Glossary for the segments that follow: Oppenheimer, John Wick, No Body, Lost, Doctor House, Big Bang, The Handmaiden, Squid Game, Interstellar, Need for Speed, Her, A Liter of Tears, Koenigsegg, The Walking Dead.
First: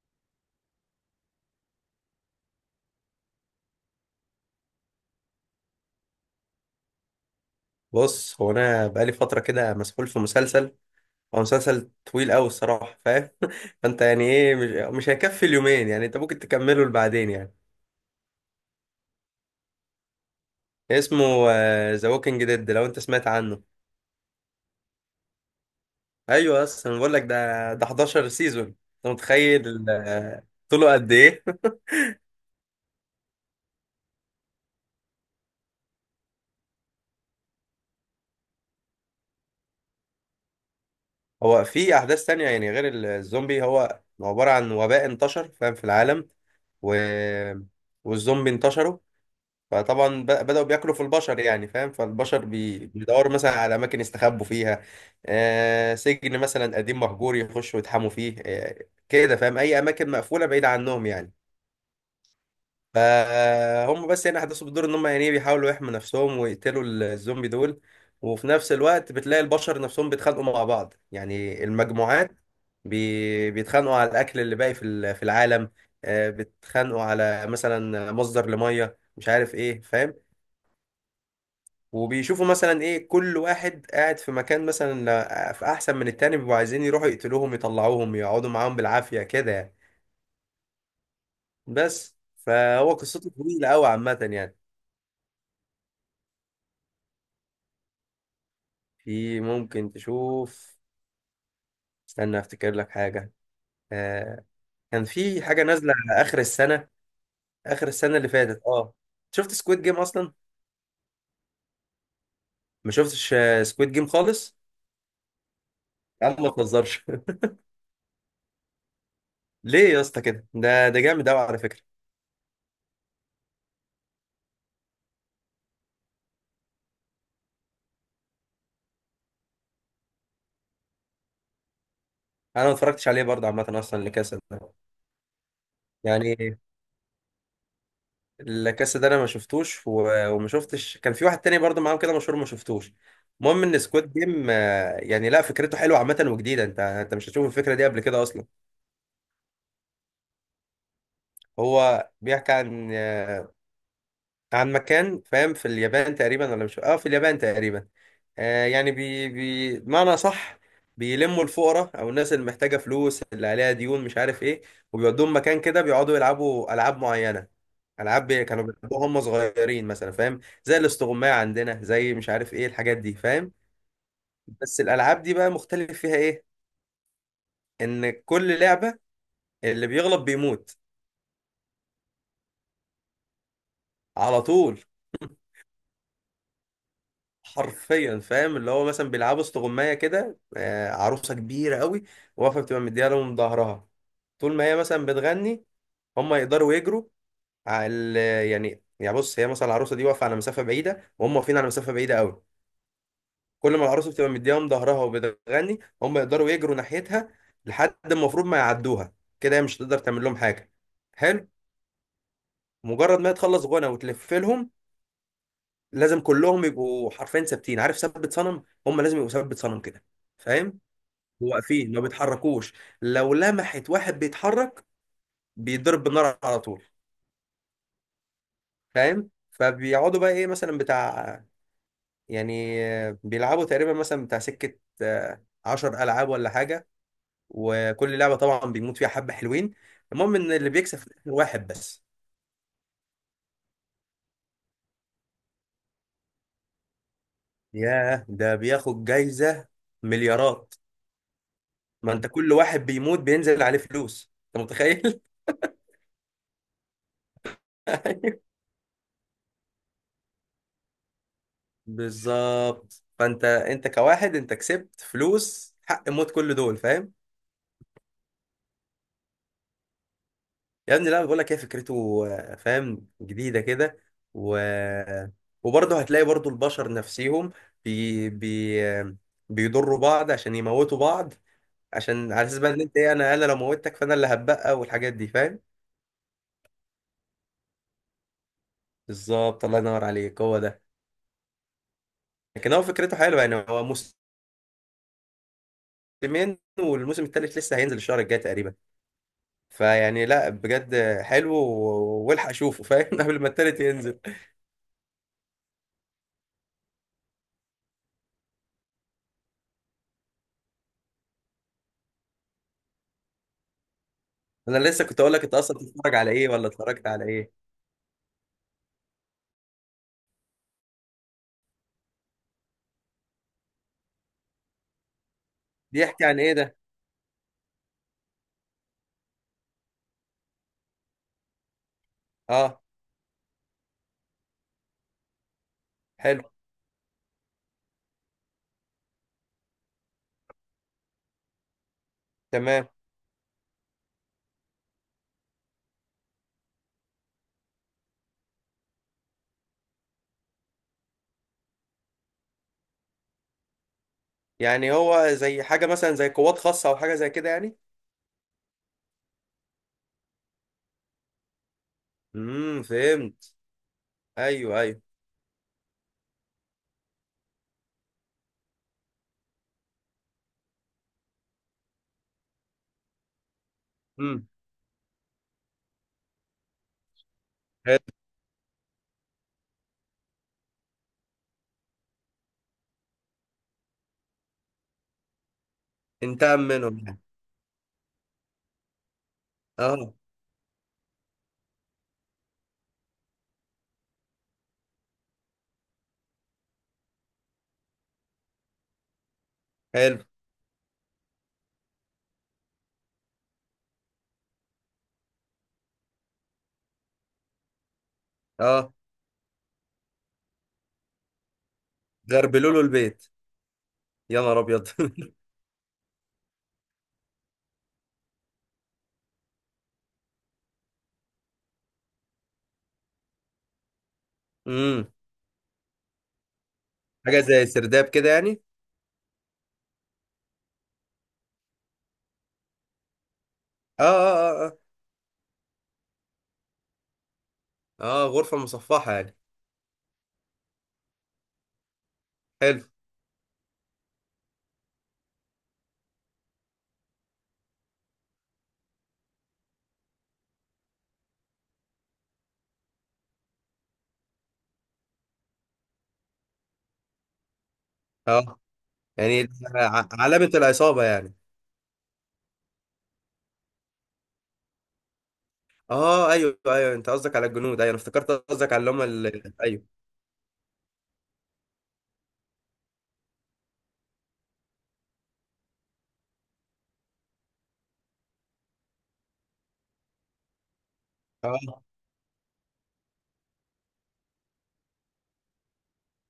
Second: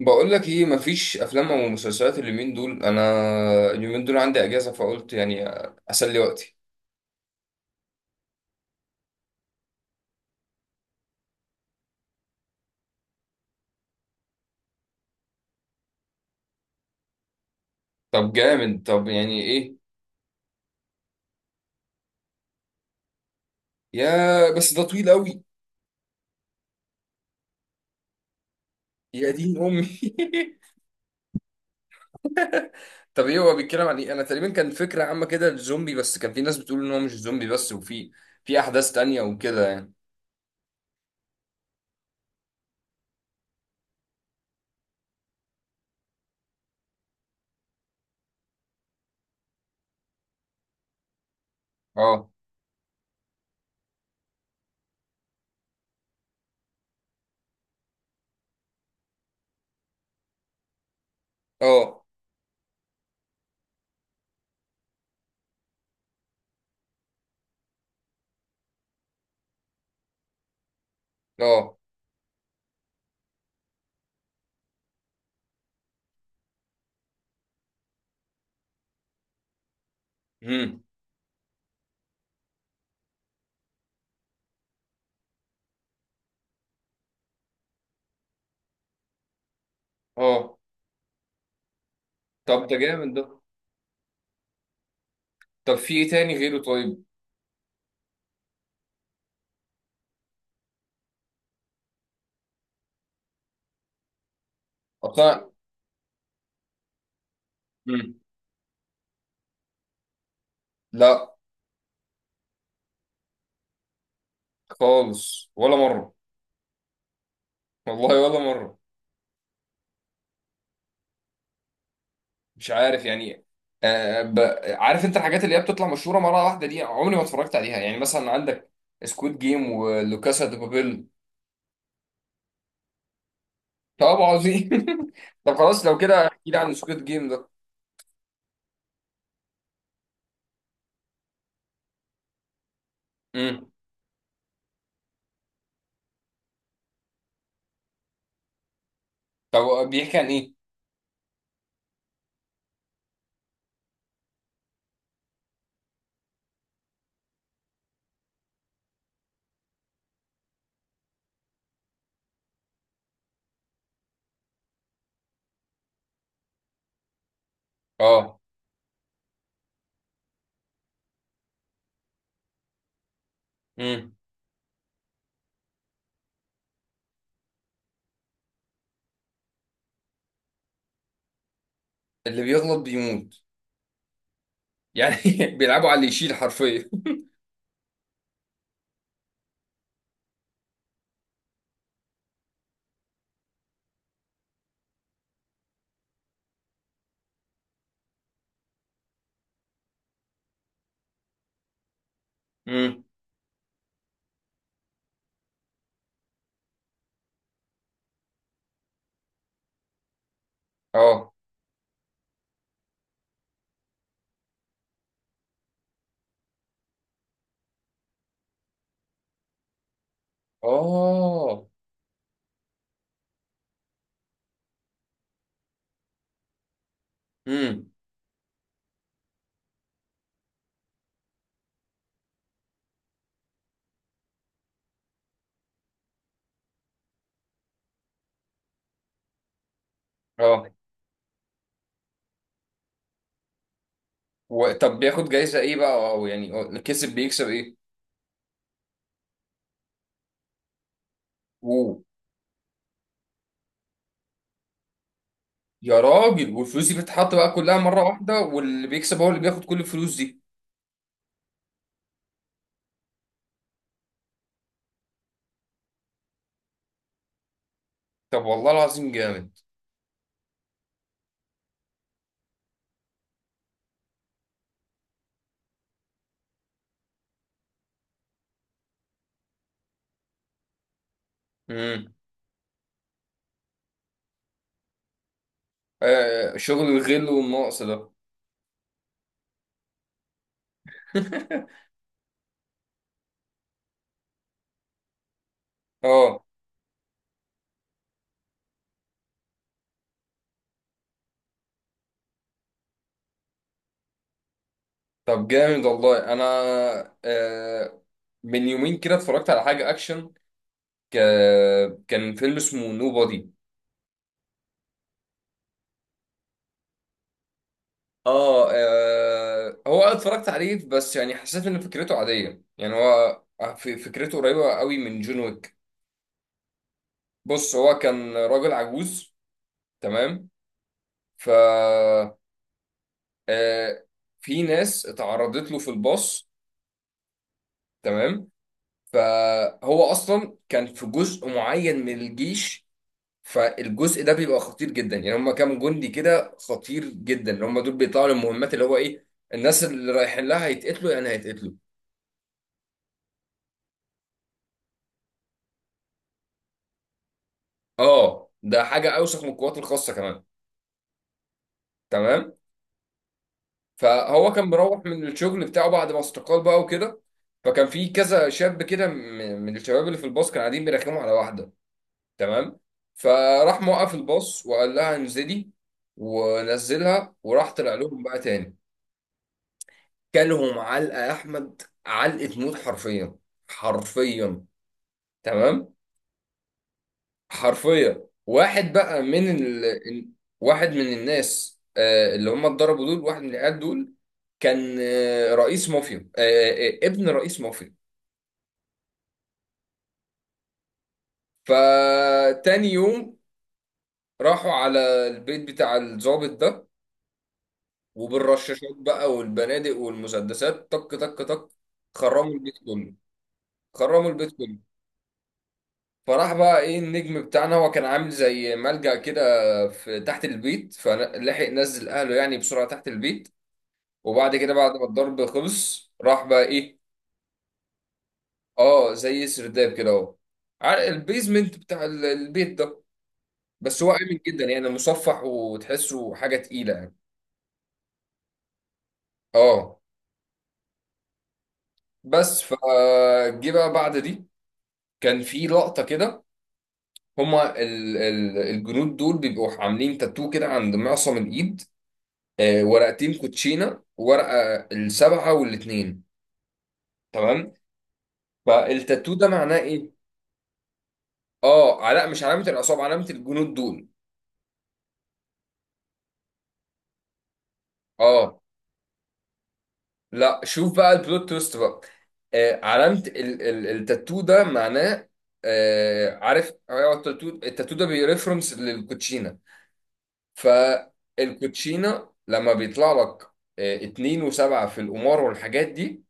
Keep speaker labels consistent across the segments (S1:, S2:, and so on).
S1: بقول لك ايه، مفيش افلام او مسلسلات اليومين دول. انا اليومين دول عندي اجازه، فقلت يعني اسلي وقتي.
S2: بص، هو انا بقالي فتره كده مسحول في مسلسل. هو مسلسل طويل قوي الصراحه، فاهم؟ فانت يعني ايه، مش هيكفي اليومين يعني، انت ممكن تكمله لبعدين يعني.
S1: طب جامد. طب يعني ايه؟
S2: اسمه ذا ووكينج ديد، لو انت سمعت عنه.
S1: يا بس ده طويل قوي.
S2: ايوه، بس انا بقول لك ده 11 سيزون، انت
S1: يا دين
S2: متخيل
S1: امي.
S2: طوله قد ايه؟
S1: طب ايه هو بيتكلم عن ايه؟ انا تقريبا كان فكره عامه كده الزومبي، بس كان في ناس بتقول ان هو مش زومبي بس، وفي احداث تانية وكده يعني.
S2: هو في احداث تانية، يعني غير الزومبي. هو عباره عن وباء انتشر، فاهم، في العالم، و... والزومبي انتشروا. فطبعا بدأوا بياكلوا في البشر، يعني فاهم،
S1: اه،
S2: فالبشر بيدوروا مثلا على أماكن يستخبوا فيها. آه، سجن مثلا قديم مهجور يخشوا يتحموا فيه، آه كده، فاهم، أي أماكن مقفولة بعيدة عنهم يعني.
S1: اه،
S2: فهم بس يعني أحداثه بتدور إن هم يعني إيه، بيحاولوا يحموا نفسهم ويقتلوا الزومبي دول. وفي نفس الوقت بتلاقي البشر نفسهم بيتخانقوا مع بعض، يعني
S1: اه.
S2: المجموعات بيتخانقوا على الأكل اللي باقي في في العالم. آه بيتخانقوا على مثلا مصدر لمية، مش عارف إيه، فاهم.
S1: امم.
S2: وبيشوفوا مثلا ايه، كل واحد قاعد في مكان مثلا في احسن من التاني، بيبقوا عايزين يروحوا يقتلوهم يطلعوهم يقعدوا معاهم بالعافية كده يعني.
S1: اه،
S2: بس
S1: طب ده
S2: فهو
S1: جامد
S2: قصته
S1: ده.
S2: طويلة قوي عامة يعني.
S1: طب في ايه تاني غيره؟ طيب.
S2: في ممكن تشوف، استنى افتكر لك حاجة. آه. كان في
S1: اصلا.
S2: حاجة نازلة على اخر السنة، اخر
S1: مم.
S2: السنة اللي فاتت. اه، شفت سكويد جيم اصلا؟
S1: لا.
S2: ما شفتش سكويد جيم خالص؟
S1: خالص، ولا مره.
S2: يا عم ما تهزرش.
S1: والله، ولا مره.
S2: ليه يا اسطى كده؟ ده جامد قوي على فكرة.
S1: مش عارف يعني. آه ب... عارف انت الحاجات اللي هي بتطلع مشهوره مره واحده دي، عمري ما اتفرجت عليها، يعني مثلا عندك سكويد جيم ولوكاسا دي بابيل.
S2: انا ما اتفرجتش عليه برضه عامة، اصلا
S1: طب
S2: اللي كاسل ده،
S1: عظيم. طب خلاص، لو كده احكي
S2: يعني
S1: لي عن سكويد جيم ده.
S2: الكاس ده انا ما شفتوش، وما شفتش. كان في واحد تاني برضه معاهم كده مشهور، ما شفتوش. المهم
S1: امم.
S2: ان سكواد جيم يعني لا، فكرته حلوه عامه وجديده. انت مش هتشوف الفكره دي قبل كده اصلا.
S1: طب بيحكي عن ايه؟
S2: هو بيحكي عن عن مكان، فاهم، في اليابان تقريبا ولا مش، اه في اليابان تقريبا. آه يعني، بي معنى صح، بيلموا الفقراء او الناس اللي محتاجه فلوس، اللي عليها ديون، مش عارف ايه، وبيودوهم مكان كده بيقعدوا يلعبوا العاب معينه. العاب
S1: اه.
S2: كانوا بيلعبوها هم صغيرين مثلا، فاهم، زي الاستغمايه عندنا، زي مش عارف ايه الحاجات دي، فاهم.
S1: امم.
S2: بس الالعاب دي بقى مختلف فيها ايه؟ ان كل لعبه اللي بيغلب بيموت
S1: اللي بيغلط بيموت.
S2: على طول.
S1: يعني بيلعبوا على اللي يشيل حرفيا.
S2: حرفيا، فاهم، اللي هو مثلا بيلعبوا استغمايه كده، عروسه كبيره قوي واقفه، بتبقى مديها لهم ظهرها. طول ما هي مثلا بتغني، هم يقدروا يجروا على ال- يعني يعني بص هي مثلا العروسه دي واقفه على مسافه بعيده، وهم واقفين على مسافه بعيده قوي.
S1: امم.
S2: كل ما العروسه بتبقى مديهم ظهرها وبتغني، هم يقدروا يجروا ناحيتها لحد ما المفروض ما يعدوها. كده هي مش هتقدر تعمل لهم حاجه.
S1: اه.
S2: حلو. مجرد ما هي تخلص غنى وتلف لهم، لازم كلهم يبقوا حرفيا ثابتين، عارف ثبت صنم، هم لازم يبقوا ثبت صنم كده، فاهم. هو
S1: اه.
S2: واقفين ما بيتحركوش، لو لمحت واحد بيتحرك بيضرب بالنار على طول،
S1: امم.
S2: فاهم. فبيقعدوا بقى ايه مثلا بتاع، يعني بيلعبوا تقريبا مثلا بتاع سكة عشر ألعاب ولا حاجة. وكل لعبة طبعا بيموت فيها حبة حلوين. المهم إن
S1: اه.
S2: اللي بيكسب في الآخر واحد بس.
S1: طب بياخد جايزه ايه بقى، او يعني بيكسب؟
S2: ياه، ده بياخد جايزة مليارات.
S1: ايه!
S2: ما أنت كل واحد بيموت بينزل عليه فلوس، أنت متخيل؟
S1: يا راجل، والفلوس دي بتتحط بقى كلها مرة واحدة، واللي بيكسب هو اللي بياخد كل الفلوس دي.
S2: بالظبط. فانت انت كواحد انت كسبت فلوس حق موت كل دول، فاهم.
S1: طب والله العظيم جامد.
S2: يا ابني، لا بقول لك ايه، فكرته فاهم، جديده كده، و وبرضه هتلاقي برضه البشر نفسهم بي... بي... آه، بيضروا بعض عشان يموتوا بعض.
S1: امم.
S2: عشان على اساس بقى ان انت ايه، انا لو موتك فانا اللي هتبقى، والحاجات دي، فاهم.
S1: آه، شغل الغل والنقص ده.
S2: بالظبط، الله ينور عليك، هو ده. لكن هو فكرته حلوه يعني. هو
S1: اه.
S2: موسمين، والموسم الثالث لسه هينزل الشهر الجاي تقريبا. فيعني لا بجد حلو، والحق اشوفه، فاهم، قبل ما التالت ينزل.
S1: طب جامد والله. انا آه من يومين كده اتفرجت على حاجة اكشن. ك... كان فيلم اسمه نو بادي.
S2: انا لسه كنت اقول لك انت اصلا بتتفرج على ايه، ولا اتفرجت على ايه.
S1: هو أنا اتفرجت عليه، بس يعني حسيت ان فكرته عادية، يعني هو فكرته قريبة قوي من جون ويك.
S2: بيحكي عن ايه ده؟
S1: بص، هو كان راجل عجوز، تمام. ف
S2: اه،
S1: آه، في ناس اتعرضت له في
S2: حلو،
S1: الباص، تمام. فهو اصلا كان في جزء معين من الجيش،
S2: تمام.
S1: فالجزء ده بيبقى خطير جدا، يعني هم كام جندي كده خطير جدا اللي هم دول بيطلعوا للمهمات، اللي هو ايه، الناس اللي رايحين لها هيتقتلوا، يعني هيتقتلوا.
S2: يعني هو زي حاجة مثلا زي قوات خاصة او حاجة زي كده يعني.
S1: اه، ده حاجه اوسخ من القوات الخاصه كمان. تمام.
S2: امم، فهمت.
S1: فهو كان
S2: ايوه ايوه.
S1: مروح من الشغل بتاعه بعد ما استقال بقى وكده. فكان في كذا شاب كده، من الشباب اللي في الباص كانوا قاعدين بيرخموا على واحده، تمام. فراح موقف
S2: امم.
S1: الباص وقال لها انزلي، ونزلها، وراح طلع
S2: حلو.
S1: لهم بقى تاني. كلهم علقه يا احمد، علقه موت، حرفيا، حرفيا، تمام.
S2: انتقم منهم يعني.
S1: حرفيا واحد بقى
S2: اه،
S1: واحد من الناس، اللي هم اتضربوا دول، واحد من العيال دول كان آه، رئيس مافيا آه، آه، آه، ابن رئيس مافيا.
S2: حلو.
S1: فتاني يوم راحوا على البيت بتاع الضابط ده،
S2: اه،
S1: وبالرشاشات بقى والبنادق والمسدسات، طك طك طك، خرموا
S2: غربلوا
S1: البيت
S2: له
S1: كله،
S2: البيت.
S1: خرموا
S2: يا
S1: البيت
S2: نهار
S1: كله.
S2: ابيض.
S1: فراح بقى ايه، النجم بتاعنا، هو كان عامل زي ملجأ كده في تحت البيت، فلحق نزل اهله يعني بسرعة تحت البيت. وبعد كده، بعد ما
S2: امم،
S1: الضرب خلص، راح بقى ايه،
S2: حاجة زي سرداب كده يعني.
S1: اه، زي سرداب كده اهو، على البيزمنت بتاع البيت ده.
S2: اه
S1: بس هو آمن
S2: اه
S1: جدا،
S2: اه.
S1: يعني مصفح، وتحسه حاجة تقيلة يعني.
S2: اه اه، غرفة مصفحة يعني.
S1: اه. بس
S2: حلو.
S1: فجه بقى بعد دي، كان في لقطة كده. هما ال ال الجنود دول بيبقوا عاملين تاتو كده عند معصم الايد، ورقتين كوتشينه، ورقه السبعه والاثنين، تمام.
S2: اه
S1: فالتاتو ده
S2: يعني،
S1: معناه ايه؟
S2: علامة العصابة يعني.
S1: اه، لا، مش علامه العصابه، علامه الجنود دول.
S2: اه ايوه ايوه، انت قصدك على الجنود، ايوه انا افتكرت
S1: اه،
S2: قصدك على اللي هم ال... ايوه.
S1: لا، شوف بقى البلوت تويست بقى. آه علامه ال ال التاتو ده معناه، عارف، هو التاتو ده بيرفرنس للكوتشينه.
S2: اه.
S1: فالكوتشينه لما بيطلع لك اتنين وسبعة في القمار والحاجات دي،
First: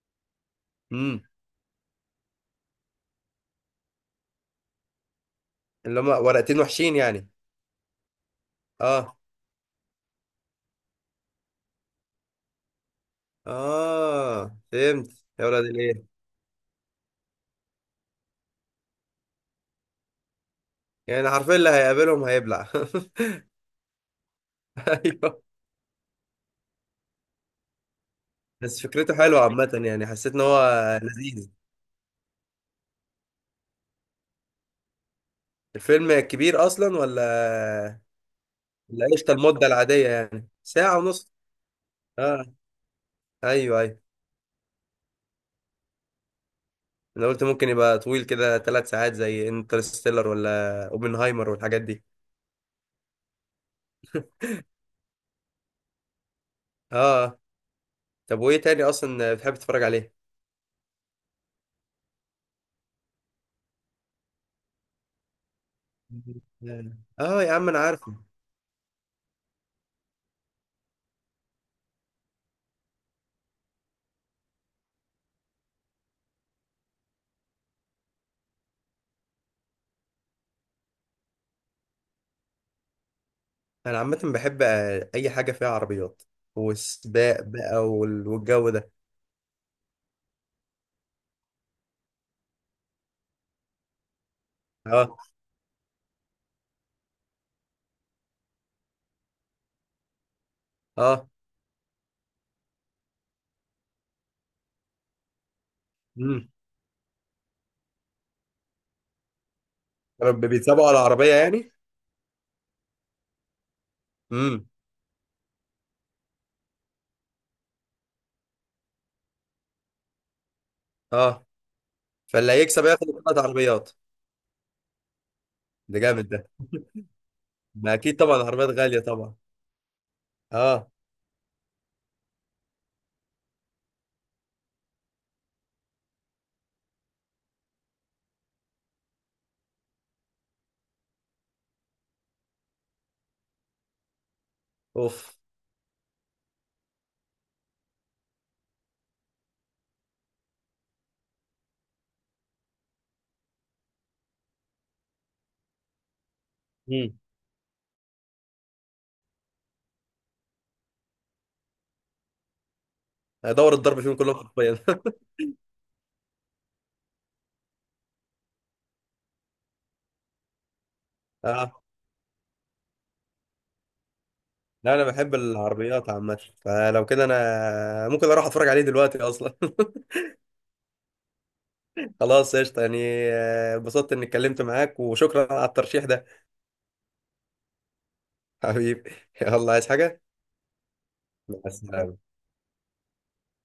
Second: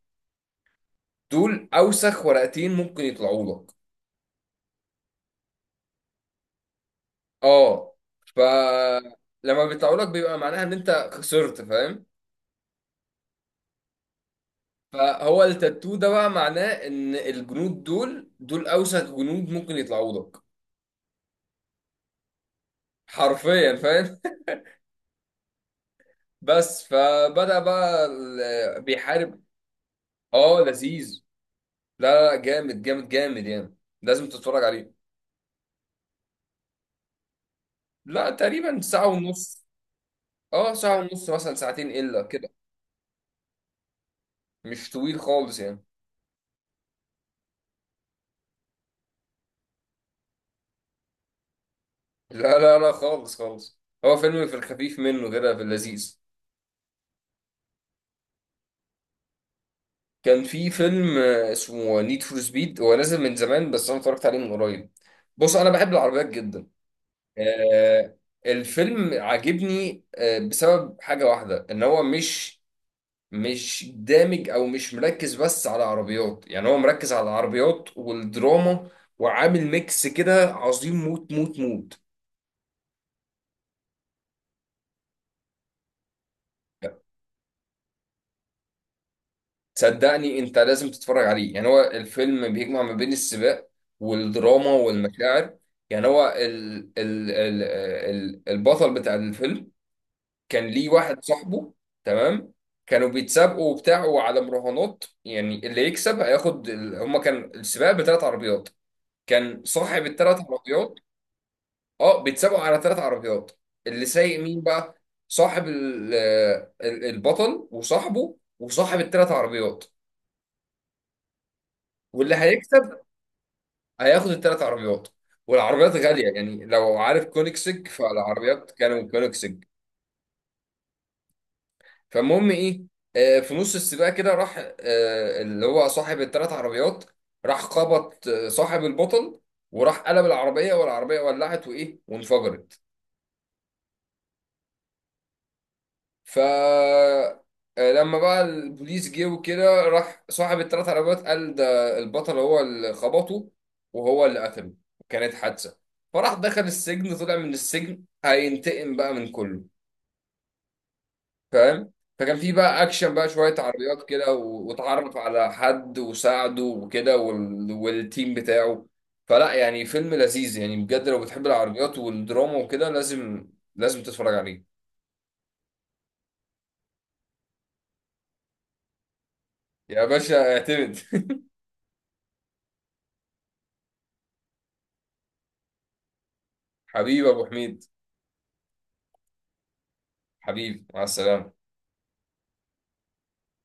S2: امم.
S1: دول اوسخ ورقتين ممكن يطلعوا لك.
S2: اللي هم ورقتين وحشين يعني.
S1: اه.
S2: اه.
S1: فلما بيطلعوا لك بيبقى معناها ان انت خسرت، فاهم.
S2: اه فهمت.
S1: فهو
S2: يا ولاد
S1: التاتو ده
S2: الايه،
S1: بقى معناه ان الجنود دول، دول اوسخ جنود ممكن يطلعوا لك.
S2: يعني حرفيا اللي هيقابلهم هيبلع.
S1: حرفيا، فاهم.
S2: ايوه.
S1: بس فبدأ بقى
S2: بس فكرته حلوه
S1: بيحارب.
S2: عامه، يعني حسيت ان
S1: اه،
S2: هو
S1: لذيذ.
S2: لذيذ.
S1: لا لا، جامد جامد جامد يعني، لازم تتفرج عليه.
S2: الفيلم كبير اصلا ولا؟
S1: لا تقريبا ساعة
S2: ولا قشطه،
S1: ونص.
S2: المده العاديه يعني،
S1: اه،
S2: ساعه
S1: ساعة ونص،
S2: ونص.
S1: مثلا ساعتين الا
S2: اه،
S1: كده،
S2: ايوه ايوه.
S1: مش طويل خالص يعني.
S2: انا قلت ممكن يبقى طويل كده 3 ساعات زي انترستيلر ولا اوبنهايمر والحاجات دي.
S1: لا لا لا، خالص خالص، هو فيلم في الخفيف منه كده في اللذيذ.
S2: اه. طب وايه تاني اصلا بتحب تتفرج عليه؟
S1: كان في فيلم اسمه نيد فور سبيد، هو نازل من زمان بس انا اتفرجت عليه من قريب. بص انا بحب العربيات جدا.
S2: اه يا عم انا عارف.
S1: آه الفيلم عاجبني بسبب حاجة واحدة، ان هو مش دامج او مش مركز بس على عربيات، يعني هو مركز على العربيات والدراما، وعامل ميكس كده عظيم موت موت موت.
S2: انا عامه بحب اي حاجه فيها عربيات، والسباق بقى والجو ده.
S1: صدقني انت لازم تتفرج عليه، يعني هو الفيلم بيجمع ما بين السباق والدراما
S2: اه
S1: والمشاعر. يعني هو ال ال ال ال البطل بتاع الفيلم كان ليه واحد
S2: اه.
S1: صاحبه، تمام. كانوا بيتسابقوا وبتاعوا على مراهنات، يعني اللي يكسب
S2: امم.
S1: هياخد هما كان السباق بثلاث عربيات. كان صاحب الثلاث
S2: رب بيتسابقوا على
S1: عربيات.
S2: العربيه يعني.
S1: اه، بيتسابقوا على ثلاث عربيات. اللي سايق مين
S2: امم.
S1: بقى؟ صاحب البطل وصاحبه وصاحب الثلاث عربيات،
S2: اه.
S1: واللي
S2: فاللي هيكسب
S1: هيكسب
S2: ياخد ثلاث عربيات.
S1: هياخد الثلاث عربيات. والعربيات
S2: ده
S1: غالية،
S2: جامد ده.
S1: يعني لو عارف كونيكسج
S2: ما اكيد طبعا العربيات
S1: فالعربيات
S2: غاليه
S1: كانوا
S2: طبعا.
S1: كونيكسج.
S2: اه.
S1: فالمهم ايه، في نص السباق كده راح، اللي هو صاحب الثلاث عربيات، راح خبط صاحب البطل، وراح قلب العربية، والعربية ولعت وايه وانفجرت.
S2: اوف.
S1: ف آه، لما بقى البوليس جه وكده، راح صاحب الثلاث عربيات قال ده البطل هو اللي خبطه وهو اللي قتله، كانت حادثة. فراح دخل السجن،
S2: امم.
S1: طلع من السجن هينتقم بقى من كله، فاهم. فكان في بقى اكشن بقى، شوية
S2: ادور الضرب
S1: عربيات
S2: فيهم
S1: كده،
S2: كلهم حرفيا.
S1: واتعرف على حد وساعده وكده والتيم بتاعه. فلا يعني فيلم لذيذ يعني، بجد لو بتحب
S2: اه.
S1: العربيات والدراما وكده، لازم لازم تتفرج عليه.
S2: لا انا بحب العربيات عامه، فلو كده انا ممكن اروح اتفرج عليه دلوقتي اصلا.
S1: يا باشا، اعتمد.
S2: خلاص قشطه يعني. اتبسطت اني اتكلمت معاك، وشكرا على الترشيح ده.
S1: حبيبي ابو حميد.
S2: حبيبي. يلا عايز حاجه؟
S1: حبيبي، مع السلامة.
S2: مع السلامة.